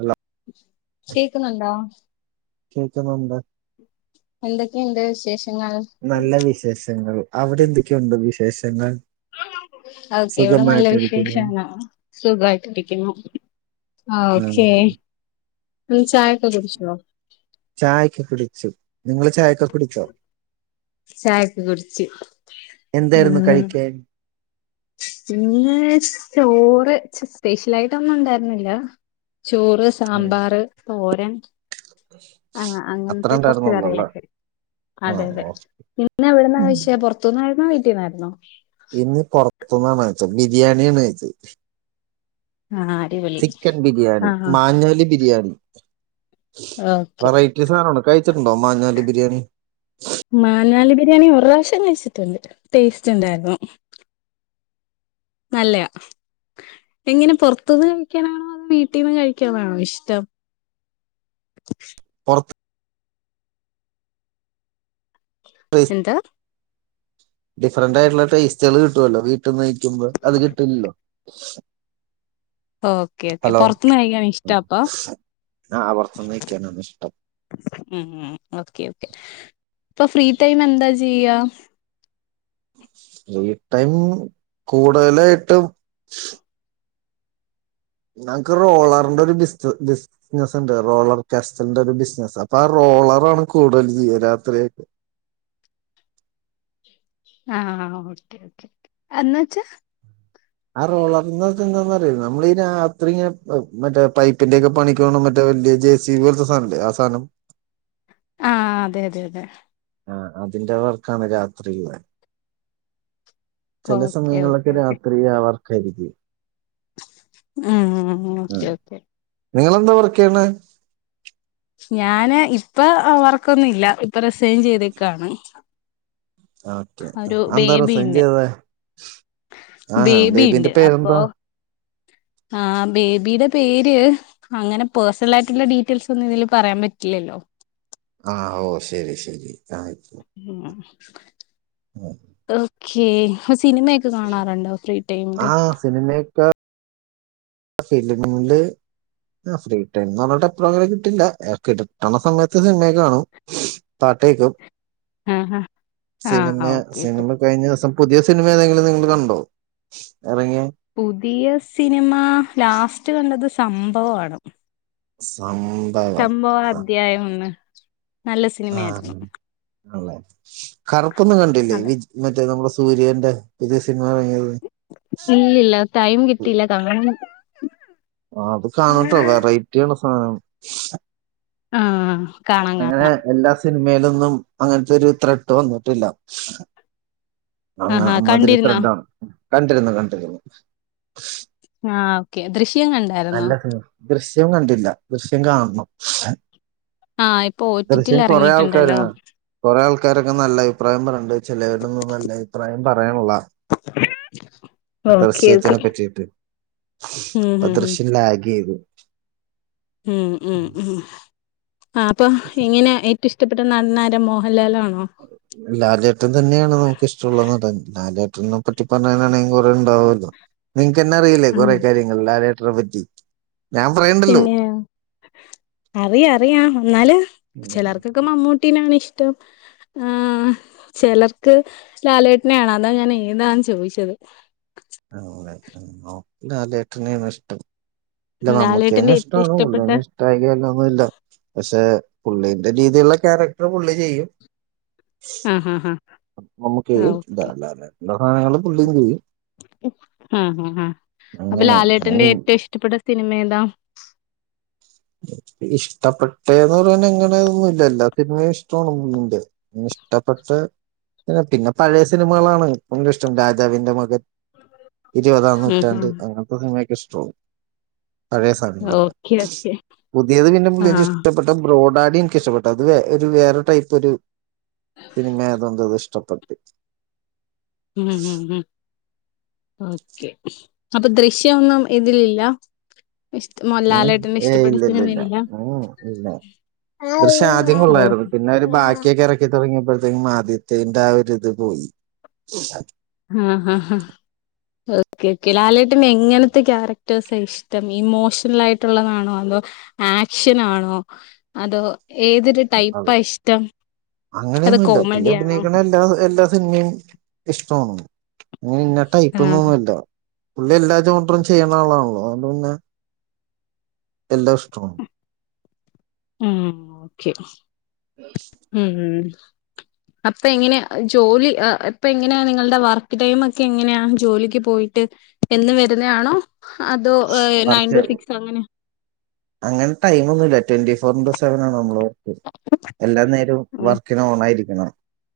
Hello കേക്കുന്നുണ്ടോ കേക്കുന്നുണ്ട് എന്തൊക്കെയുണ്ട് വിശേഷം നല്ല വിശേഷങ്ങൾ, അവിടെ എന്തൊക്കെയുണ്ട് വിശേഷങ്ങൾ? ഓക്കെ ഇവിടെ നല്ല സുഖമായിട്ടിരിക്കുന്നു വിശേഷാണ്, സുഖായിട്ടിരിക്കുന്നു. ആ ഓക്കെ ചായൊക്കെ കുടിച്ചോ ചായക്കെ പിടിച്ചു. നിങ്ങള് ചായക്കൊ കുടിച്ചോ? ചായക്കെ കുടിച്ച് എന്തായിരുന്നു മ് കഴിക്കാൻ പിന്നെ ചോറ് സ്പെഷ്യലായിട്ടൊന്നും ഉണ്ടായിരുന്നില്ല. ചോറ്, ആ, സാമ്പാറ്, തോരൻ ആ അത്ര അങ്ങനത്തെ കൊറച്ച് ഉണ്ടായിരുന്നുള്ളല്ലേ കറികളൊക്കെ ആ അതെ അതെ ഓ ഇന്ന് ഇവിടെന്ന് ഉം. കഴിച്ചേ പൊറ്ത്ത്ന്നായിരുന്നോ വീട്ട്ന്നായിരുന്നോ? ഇന്ന് പൊറ്ത്ത്ന്നാണ് കഴിച്ചത്, ബിരിയാണിയാണ് കഴിച്ചത്. ആ അടിപൊളി ചിക്കൻ ബിരിയാണി ആഹ് മാഞ്ഞലി ബിരിയാണി ഓക്കെ വെറൈറ്റീ സാധനാണ് കഴിച്ചിട്ടുണ്ടോ മഞ്ഞാലി ബിരിയാണി മാനാലി ബിരിയാണി ഒരുറാശ്യം കഴിച്ചിട്ടുണ്ട് ടേസ്റ്റ് ഇണ്ടായിരുന്നു. നല്ലയാ എങ്ങനെ പൊർത്തുന്ന് കഴിക്കാനാണോ അതോ വീട്ടീന്ന് കഴിക്കാനാണോ ഇഷ്ടം പുറത്ത് എന്ത് ഡിഫറന്റ് ആയിട്ടുള്ള ടേസ്റ്റുകൾ കിട്ടുവല്ലോ വീട്ട്ന്ന് കഴിക്കുമ്പോ അത് കിട്ടുലല്ലോ ഓക്കെ ഓക്കെ പൊർത്ത്ന്ന് കഴിക്കാൻ ഇഷ്ടാ അപ്പൊ ആ പുറത്തുനിന്ന് കഴിക്കാനാണ് ഇഷ്ടം ഉം ഉം ഓക്കെ ഓക്കേ ഇപ്പൊ ഫ്രീ ടൈമ് എന്താ ചെയ്യാ ഫ്രീ ടൈം കൂടുതലായിട്ട് ഞങ്ങക്ക് റോളറിന്റെ ഒരു ബിസ്ത് ബിസ് ബിസ്സ്നസ് ഇണ്ട് റോളർക്രാസ്റ്റലിന്റെ ഒരു ബിസിനസ് അപ്പോ റോ കോളറാണ് കൂടുതൽ ജീവരാത്രിയൊക്കെ ആ ഓക്കെ ഓക്കെ എന്ന് വച്ചാ ആ റോളർന്നാച്ചാന്നാറിയോ നമ്മള് ഈ രാത്രി ഇങ്ങനെ മറ്റേ പൈപ്പിന്റെക്കെ പണിക്ക് പോണേ മറ്റേ [unintelligible] ജെ സി ബി പോലത്തെ സധനല്ലേ ആ സാനം. ആ അതെ അതെ അതെ. ആ അതിന്റെ വർക്കാണ് രാത്രില്ലെ. ചെല ഓക്കെ ഓക്കെ സമയങ്ങളിലൊക്കെ ഓക്കെ രാത്രി ആ വർക്കായിരിക്കും. ഉം ഓക്കെ ഉം ഓക്കെ. നിങ്ങളെന്താ വർക്കേയ്യണേ? ഞാന് ഇപ്പോ വർക്കൊന്നും ഇല്ല ഇപ്പൊ റിസൈൻ ചെയ്തെക്കാണ് ഓക്കെ ആ എന്താ റിസൈൻ ചെയ്തത്? ആഹാ ബേബിന്റെ പേരെന്താ? ആ ബേബിടെ പേര് അങ്ങനെ പേഴ്സണലായിട്ടുള്ള ഡീറ്റെയിൽസൊന്നും ഇതില് പറയാൻ പറ്റില്ല. ല്ലോ ആ ഓ ശെരി ശെരി ആയിക്കോ ഓക്കെ സിനിമയൊക്കെ കാണാറുണ്ടോ ഫ്രീ ടൈമില്? ആ സിനിമയൊക്കെ ഫിലിംമ് ല് ആ ഫ്രീ ടൈം അവടെ എപ്പളും കിട്ടില്ല കിട്ടണ സമയത്ത് സിനിമയൊക്ക കാണും. പാട്ടേക്കും ആഹാ സിനിമ ആഹ് ഓക്കെ ഓക്കെ. സിനിമ കഴിഞ്ഞ ദിവസം പുതിയ സിനിമ ഏതെങ്കിലും നിങ്ങള് കണ്ടോ? ഇറങ്ങിയ പുതിയ സിനിമാ ലാസ്റ്റ് കണ്ടത് സംഭവാണ്. സംഭവം സംഭവം ആ അദ്ധ്യായം ഒന്ന്. നല്ല സിനിമ ആയിരുന്നു. അല്ലെ കറുപ്പൊന്നും കണ്ടില്ലേ അതെ വി മറ്റേ നമ്മുടെ സൂര്യന്റെ വിജയ് സി ഇല്ലല്ല ടൈം കിട്ടില്ല കങ്ങ അത് കാണട്ടോ വെറൈറ്റിയാണ് സാധനം ആഹ കാണാം അങ്ങനെ കാണാം എല്ലാ സിനിമയിലൊന്നും അങ്ങനത്തെരു ത്രെട്ട് വന്നിട്ടില്ല അങ്ങ ആഹാ കണ്ടിരുന്നോ? അമ്മതിരുത്രണ്ട കണ്ടിരുന്നു കണ്ടിരുന്നു ആഹ ഓക്കെ ദൃശ നല്ല സിന ദൃശ്യം കണ്ടില്ല ദൃശ്യം കാണുന്നു ആഹ് ഇപ്പൊ ഒ ടി ടിയിൽ ദൃശ്യം കൊറെേ എറങ്ങിയിട്ടുണ്ടല്ലോ. ആൾക്കാരാ കുറെേ ആൾക്കാരൊക്കെ നല്ല അഭിപ്രായം പറയണ്ട് ചിലടെൊന്നും നല്ല അഭിപ്രായം പറയാനുള്ള ഓക്കെ ഓക്കെ. ദൃശ്യത്തിനെ പറ്റിയിട്ട് ഉം അ ഹും ഹും. ദൃശ്യം ലാഗ് ചെയ്തു ഉം ഉം ഉം ആ അപ്പൊ ഇങ്ങനെ ഏറ്റവും ഇഷ്ടപ്പെട്ട നടനാര മോഹൻലാല ആ ലാലേട്ടൻ തന്നെയാണ് നമുക്ക് ഇഷ്ടമുള്ള നടൻ ലാലേട്ടം പറ്റി പറയാനാണെങ്കിൽ കുറെേ ഉണ്ടാകല്ലോ നിങ്ങക്ക് തന്നെ അറിയില്ലേ ആഹ് കൊറെ കാര്യങ്ങളും അവി പിന്നെ അറിയാ അറിയാം എന്നന്നാല് ഉം. ചിലർക്കൊക്കെ മമ്മൂട്ടീനാണ് ഇഷ്ടം ആ ചിലർക്ക് ലാലേട്ടനയാണ് അതാ ഞാൻ ഏതാന്ന് ചോദിച്ചത് നോക്ക നാല ഏട്ടന ഇഷ്ടം ഇല്ല നമ്മുക്കേന്നെ ലാലേട്ടന്റെ ഏറ്റവും ഇഷ്ടണ ഇഷ്ടപ്പെട്ട ഉള്ളേനെ ഇഷ്ട ആല്ല ഒന്നും ഇല്ല പക്ഷെ പുള്ളിറെ രീതിുള്ള ക്യാരക്ടർ പുള്ളി ചെയ്യും ആഹ ഹഹ ഹഹ നമ്മുക്ക് ഇ സാധങ്ങൾ പുള്ളിയും ചെയ്യും ആഹ് അപ്പൊ അങ്ങനെ ലാലേട്ടൻന്റെ അങ്ങനെ ഏറ്റവും ഇഷ്ടപ്പെട്ട സിനിമല്ലാ ഇഷ്ടപ്പെട്ടന്ന് പറയാൻ എങ്ങനൊന്നുംല്ല എല്ലാ സിനിമയും ഇഷ്ടമാണ് മീന്റെ ഇഷ്ടപ്പെട്ട പിന്നെ പഴയ സിനിമകളാണ് എും ഇഷ്ടം രാജാവിന്റെ മകൻ ഇരുപതാം ഉം നൂറ്റാണ്ട് ഉം അങ്ങനത്തെ ഹിമക്ക സ്ട്രോവും പഴയ സമയങ്ങളൊക്കെ ഓക്കെ ഓക്കെ പുതിയത് പിന്നെ ആ എനിക്ക് ഇഷ്ടപ്പെട്ട ബ്രോഡ ആടി എനിിക്കഷ്ടട്ട അത് വ വേറെ ടൈപ്പ് ഒരു സിനിമ അതൊന്നത് ഇഷ്ടപ്പെട്ട ഹം ഹ ഹ െ അപ്പൊ ദൃശ്യംൊന്നും ഇതിലല്ല ഉ ഏ ഇല്ല ഇല്ല ഇല്ല ഉ ഇല്ല ദൃശ്യ ആദ്യം ഓ കൊള്ളായിരുന്നു പിന്നെ ഒരു ബാക്കിയൊക്കെ ഇറക്കി തുടങ്ങി അപ്പോഴത്തേക്കും ആദ്യത്തേന്റെ ആ ഒരി ഇത് പോയി ആഹ ഹഹ ഹഹ ഓക്കെ ഓക്കെ ലാലേട്ടന്റെ എങ്ങനത്തെ ക്യാരക്ടേഴസ് ഇഷ്ടം ഇമോഷണൽ ആയിട്ടുള്ളതാണോ അ ആക്ഷന ആണോ അതോ ഏതൊരു ടൈപ്പാ ഇഷ്ടം അതോ അങ്ങനെയൊന്നുമല്ല പുള്ളി കോമഡി ആണോ അഭിനയിക്കണ എല്ലാ എല്ലാ സിനിമയും ഇഷ്ടോന്നുന്നു ഇന ഇിട്ട് ആഹ് ഇപ്പൊന്നൊന്നുമല്ല പുള്ളി എല്ലാ ചോണ്ടും ചെയ്യണ ആളാണല്ലോ അത്ന്നെ എല്ലോ സ്റ്റോൺ ഉ ഓക്കെ ഉ അപ്പ എങ്ങനെയാ ജോലി ഇപ്പ എങ്ങനെയാ നിങ്ങളുടെ വർക്ക് ടൈം ഒക്കെ എങ്ങനെയാ ജോലിക്ക് പോയിട്ട് എന്ന് വരുന്ന ആണോ അതോ നയൻ വർക്ക് ടു സിക്സ് അങ്ങനെ അങ്ങനെ ടൈമൊന്നുമില്ല ട്വന്റി ഫോർ ഇന്റു സെവൻ ആണ് നമ്മള് വർക്ക് എല്ലാം നേരം ആഹ് വർക്കിന് ഓൺായിരിക്കണം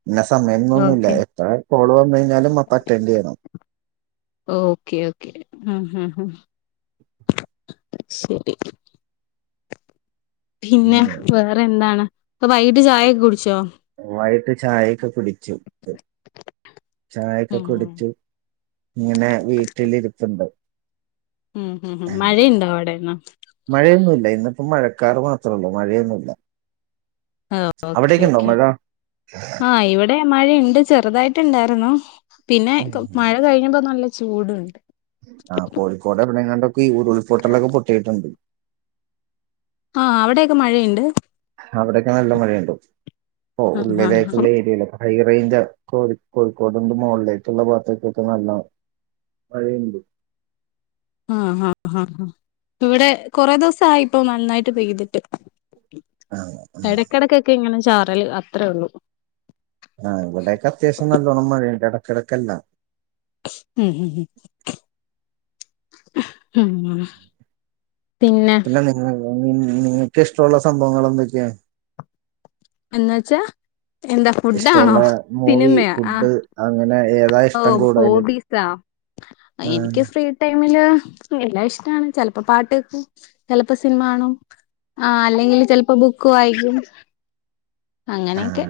പിന്നെ സമയംമന്നൊന്നുമില്ല ഓക്കെ എപ്പോഴ കോള വന്നു കഴിഞ്ഞാലും അപ്പ അറ്റൻഡ് ചെയ്യണം ഓക്കെ ഓക്കെ ആ ശരി. പിന്നെ ഉം. വേറെ എന്താണ് അപ്പ വൈകിട്ട് ചായ ഒക്കെ കുടിച്ചോ.? വായിട്ട് ചായയൊക്കെ കുടിച്ചു. ! ചായൊക്കെ ഉം കുടിച്ച്ു ഇങ്ങനെ വീട്ടിലിരിപ്പുണ്ട്. ഉം ഹ് ഹ് മഴയുണ്ടോ അവിടെന്ന.? മഴയൊന്നുമല്ല ഇന്നിപ്പം മഴക്കാർ മാത്രള്ളൂ മഴയൊന്നുമല്ല. ആ ഓക്കെ ഓക്കെ ആ ഇവിടെ മഴയുണ്ട് ചെറുതായിട്ടുണ്ടായിരുന്നു പിന്നെ മഴ കഴിഞ്ഞ്പ നല്ല ചൂടുണ്ട്. ആ് കോഴിക്കോട് എവിടെെങ്ങാണ്ടൊക്ക ഉരുൾപൊട്ടലൊക്കെ പൊട്ടയിട്ടുണ്ട്. ആ അവിടെയൊക്കെ മഴയിണ്ട്.? അവിടെൊക്കെ നല്ല മഴയിണ്ടോ? അപ്പൊ ആഹ് ആഹ് [unintelligible] ഏരിയയിലൊക്കെ.? റി റൈഞ്ച കോഴി കോഴിക്കോടിന്റെ മുകളിലേകുള്ള ഭാത്തെക്കൊക്കെ നല്ല മഴയിണ്ട്. ആഹ് ആഹ് ആ് അ ഇവിടെ കൊറെേ ദിവസം ആയിപ്പോൊ നന്നായിട്ട് പെയ്തിട്ട്. ആ ആ എടകെടക്കൊക്കെ ഇങ്ങനെ ചാറല് അത്രേ ഉള്ളു. ആഹ ഇവിടൊക്കെ അത്യാവശ്യം നല്ലോണം മഴണ്ട് ഇടക്കിടക്കല്ല. ഉം ഹ ഉ [unintelligible] പിന്നെ.? [unintelligible] നിങ്ങക്ക് ഇഷ്ട്ടോള്ള സംഭവങ്ങൾ എന്തൊക്കെയാ.? എന്ന വച്ചാ എന്താ ഫുഡാണോ ഇഷ്ടമുള്ള മൂവി സിനിമയാ ആ. ഫുഡ് അങ്ങനെ ഏതാ ഓ ഇഷ്ടം കൂടുതല് ഹോബീസ ആ എനിക്ക് ഫ്രീ [unintelligible] ഇഷ്ടണ് ചെലപ്പോ പാട്ട് ക്കും ചെലപ്പോ സിനിമാണും. ആ അല്ലെങ്കിൽ ചിലപ്പോ ബുക്ക് വായിക്കും അങ്ങനെയൊക്കെ.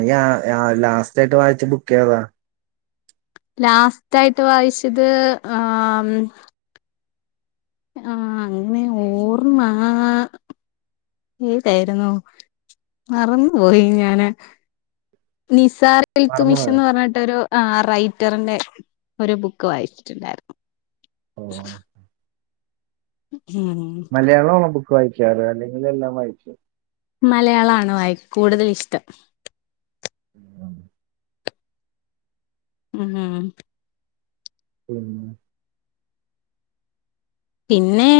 ഐ അ യ ലാസ്റ്റ് ആായിട്ട് വായിച്ച ബുക്ക് ഏതാ.? ലാസ്റ്റ് ആയിട്ട് വായിച്ചത് ആം ആഹ അങ്ങനെ ഓർ മാ. ഏതായിരുന്നു മറന്നു പോയി ഞാന്. നിസാർൽത്തുമിഷൻ മറന്നുപോയോ എന്ന് പറഞ്ഞിട്ടൊരു ആ റൈറ്ററിന്റെ ഒരു ബുക്ക് വായിച്ചിട്ടിണ്ടായിരുന്നു. ഓ ഉം. മലയാളമാണോ ബുക്ക് വായിക്കാറ് അല്ലെങ്കിൽ എല്ലാം വായികോ.? മലയാള ആണോ ആയി കൂടുതൽ ഇഷ്ട്ടം. [unintelligible] മ് ഹ് ഉം പിന്നെ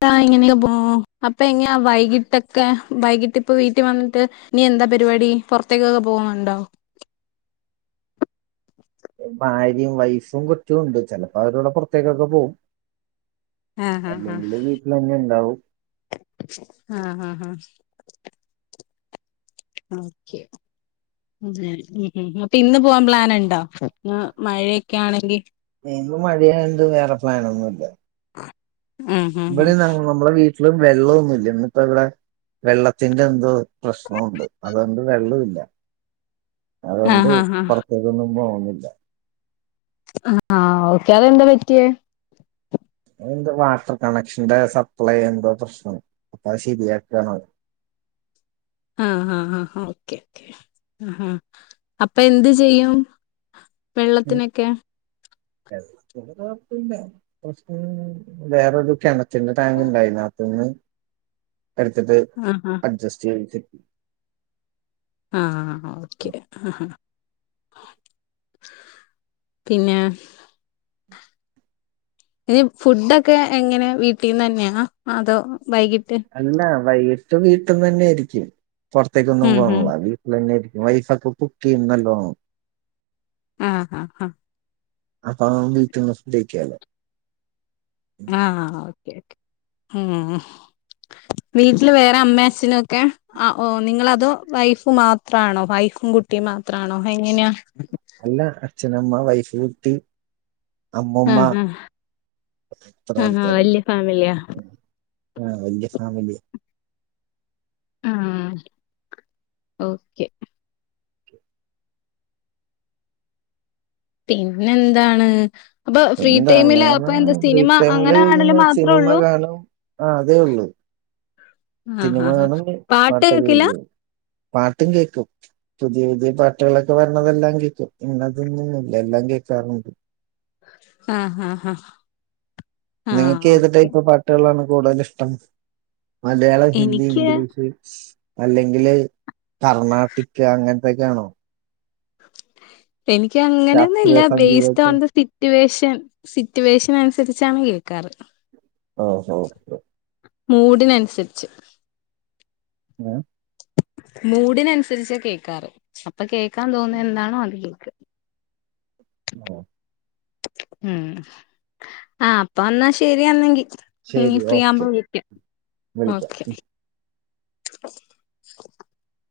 [unintelligible] ഇങ്ങനെയക്കെ പോ അപ്പൊ ഇങ്ങാ വൈകിട്ടൊക്കെ വൈകിട്ട് ഇപ്പ വീട്ടിൽ വന്നിട്ട് നീ എന്താ പരിപാടി പുറത്തേക്കൊക്കെ പോവുണ്ടോ.? ഭാര്യയും വൈഫും കുട്ടിയുണ്ട് ചെലപ്പോ അവരോടെ പോറത്തേക്കൊക്കെ പോവും. ആഹ ഹ ഉണ്ടാവും ആഹ. ആ ആ ഒക്കെ [unintelligible] മ് ഹ് അപ്പൊ ഇന്ന് പോവാൻ പ്ലൻ ണ്ടോ? മഴയൊക്കെ ആണെങ്കി ഇന്ന് മഴയായോണ്ട് വേറെ പ്ലാനൊന്നുമില്ല ആഹ് ആഹ് ഇവിടെ [unintelligible] മ്പളെ വീട്ടില് വെള്ളൊന്നുംല്ല്യ ഇന്നിപ്പ ഇവിടെ വെള്ളത്തിന്റെ എന്തോ പ്രശ്നുണ്ട് അതോണ്ട് വെള്ളം ഇല്ല. [inaudible] അതോണ്ട് ആഹ് ആഹ് ആഹ് പുറത്തേക്കൊന്നും പോകുന്നില്ല. ആ ആ ഓക്കെ അതെന്താ പറ്റിയേ.? എന്ത വാട്ടർ കണക്ഷന്റെ സപ്ലൈ എന്തോ പ്രശ്നം പ്പ ശരിയാകാണ് അവര്. ആഹ ഹഹ ഓക്കെ കെ. ആഹാ അപ്പൊ എന്ത് ചെയ്യും വെള്ളത്തിനൊക്കെ പ്രശ വേറെതൊക്കെയാ [unintelligible] ണ് ചന്ന ടാങ്ക് ഇണ്ടായിരുന്നു അപ്പന്ന് എടുത്തിട്ട് ആഹ് അഡ്ജസ്റ്റ് ചെയ്തിട്ട്.. ആഹ ഓക്കെ ആ പിന്നെ ഇനി ഫുഡൊക്കെ എങ്ങനെ വീട്ടിന്ന് തന്നെയാ അതോ... വൈകിട്ട് അല്ല വൈകിട്ട് വീട്ടന്ന് തന്നെ ആയിരിക്കും പുറത്തേക്കൊന്നും ഉം ഉം പോവില്ല വീട്ടിൽ തന്നെ ആയിരിക്കും വൈഫ് ഒക്കെ പുട്ടി ചെയ്യും ന്നല്ലോ. ആഹ ആഹ് ആഹ അപ്പോ വീട്ടിന്ന് നിർത്തിക്കാലോ. ആഹ ഓക്കെ ഓേ ഉ വീട്ടില് വേറെ അമ്മ അച്ചഛനുക്കെ നിങ്ങളതോ വൈഫ് മാത്രണോ വൈഫും.. കുട്ടി മാത്രമാണോ എങ്ങനെയാ അല്ല അച്ഛനമ്മ വൈഫ് കുട്ടി അമ്മൂമ്മ ആഹ് ആഹ് അത്ര ആഹ് ആഹ് വല്യ പേരുണ്ട് ഫാമിലിയാ ആഹ വല്യ സാമല്യ ആഹ ഓക്കെ പിന്നെ എന്താണ് അപ്പൊ ഫ്രീ എന്താ ടൈമില് വേറെ അപ്പൊ എന്താ ഫ്രീ സിനിമ ടൈമില് അങ്ങനൊണേലും ഇങ്ങനെ മാത്രേ സിനിമ ഉള്ളൂ കാണും ആ അതേ ഉള്ളു ആഹ് സിനിമ ആഹ് കാണും പാട്ട് പാട്ടൊക്കെ കേക്കില്ല കേക്കും പാട്ടും കേക്കും പുതിയ പുതിയ പാട്ടുകളൊക്കെ വരണതെല്ലാം കേക്കും ഇനതൊന്നന്നില്ല എല്ലാം.. കേക്കാറുണ്ട് ആഹ ഹഹ ഹഹ നിങ്ങക്ക് ഏത് ടൈപ്പ് പാട്ടുകളാണ് കൂടുതൽ ഇഷ്ടം മലയാളം ഹിന്ദി എനിക്ക് ഇംഗ്ലീഷ് അല്ലെങ്കില് കർണാട്ടിക് അങ്ങനത്തൊക്കൊണോ എനിക്ക് ശാസ്ത്രീയ അങ്ങനെയൊന്നുംല്ല ബേസ് ഓൺ സംഗീതമൊക്കെ ദസിറ്റുവേഷൻ. സിറ്റുവേഷൻ അനുസരിച്ചാണ് കേക്കാറ് ഓ ഹാ കെ. മൂടിനനുസരിച്ച് ഹേ മൂഡിനനുസരിച്ചാ കേക്കാറ് അപ്പൊ കേൾക്കാൻ തോന്നുന്നത് എന്താണോ അത് കേക്കാ... ഹാ. ഉം ആഹ അപ്പ വന്നാ ശരിയന്നെങ്കി... ഇനി ശരി ഫ്രീ ആവുമ്പോ ഓക്കെ വിളിക്കാം വിളിക്കാം ഓക്കെ [unintelligible]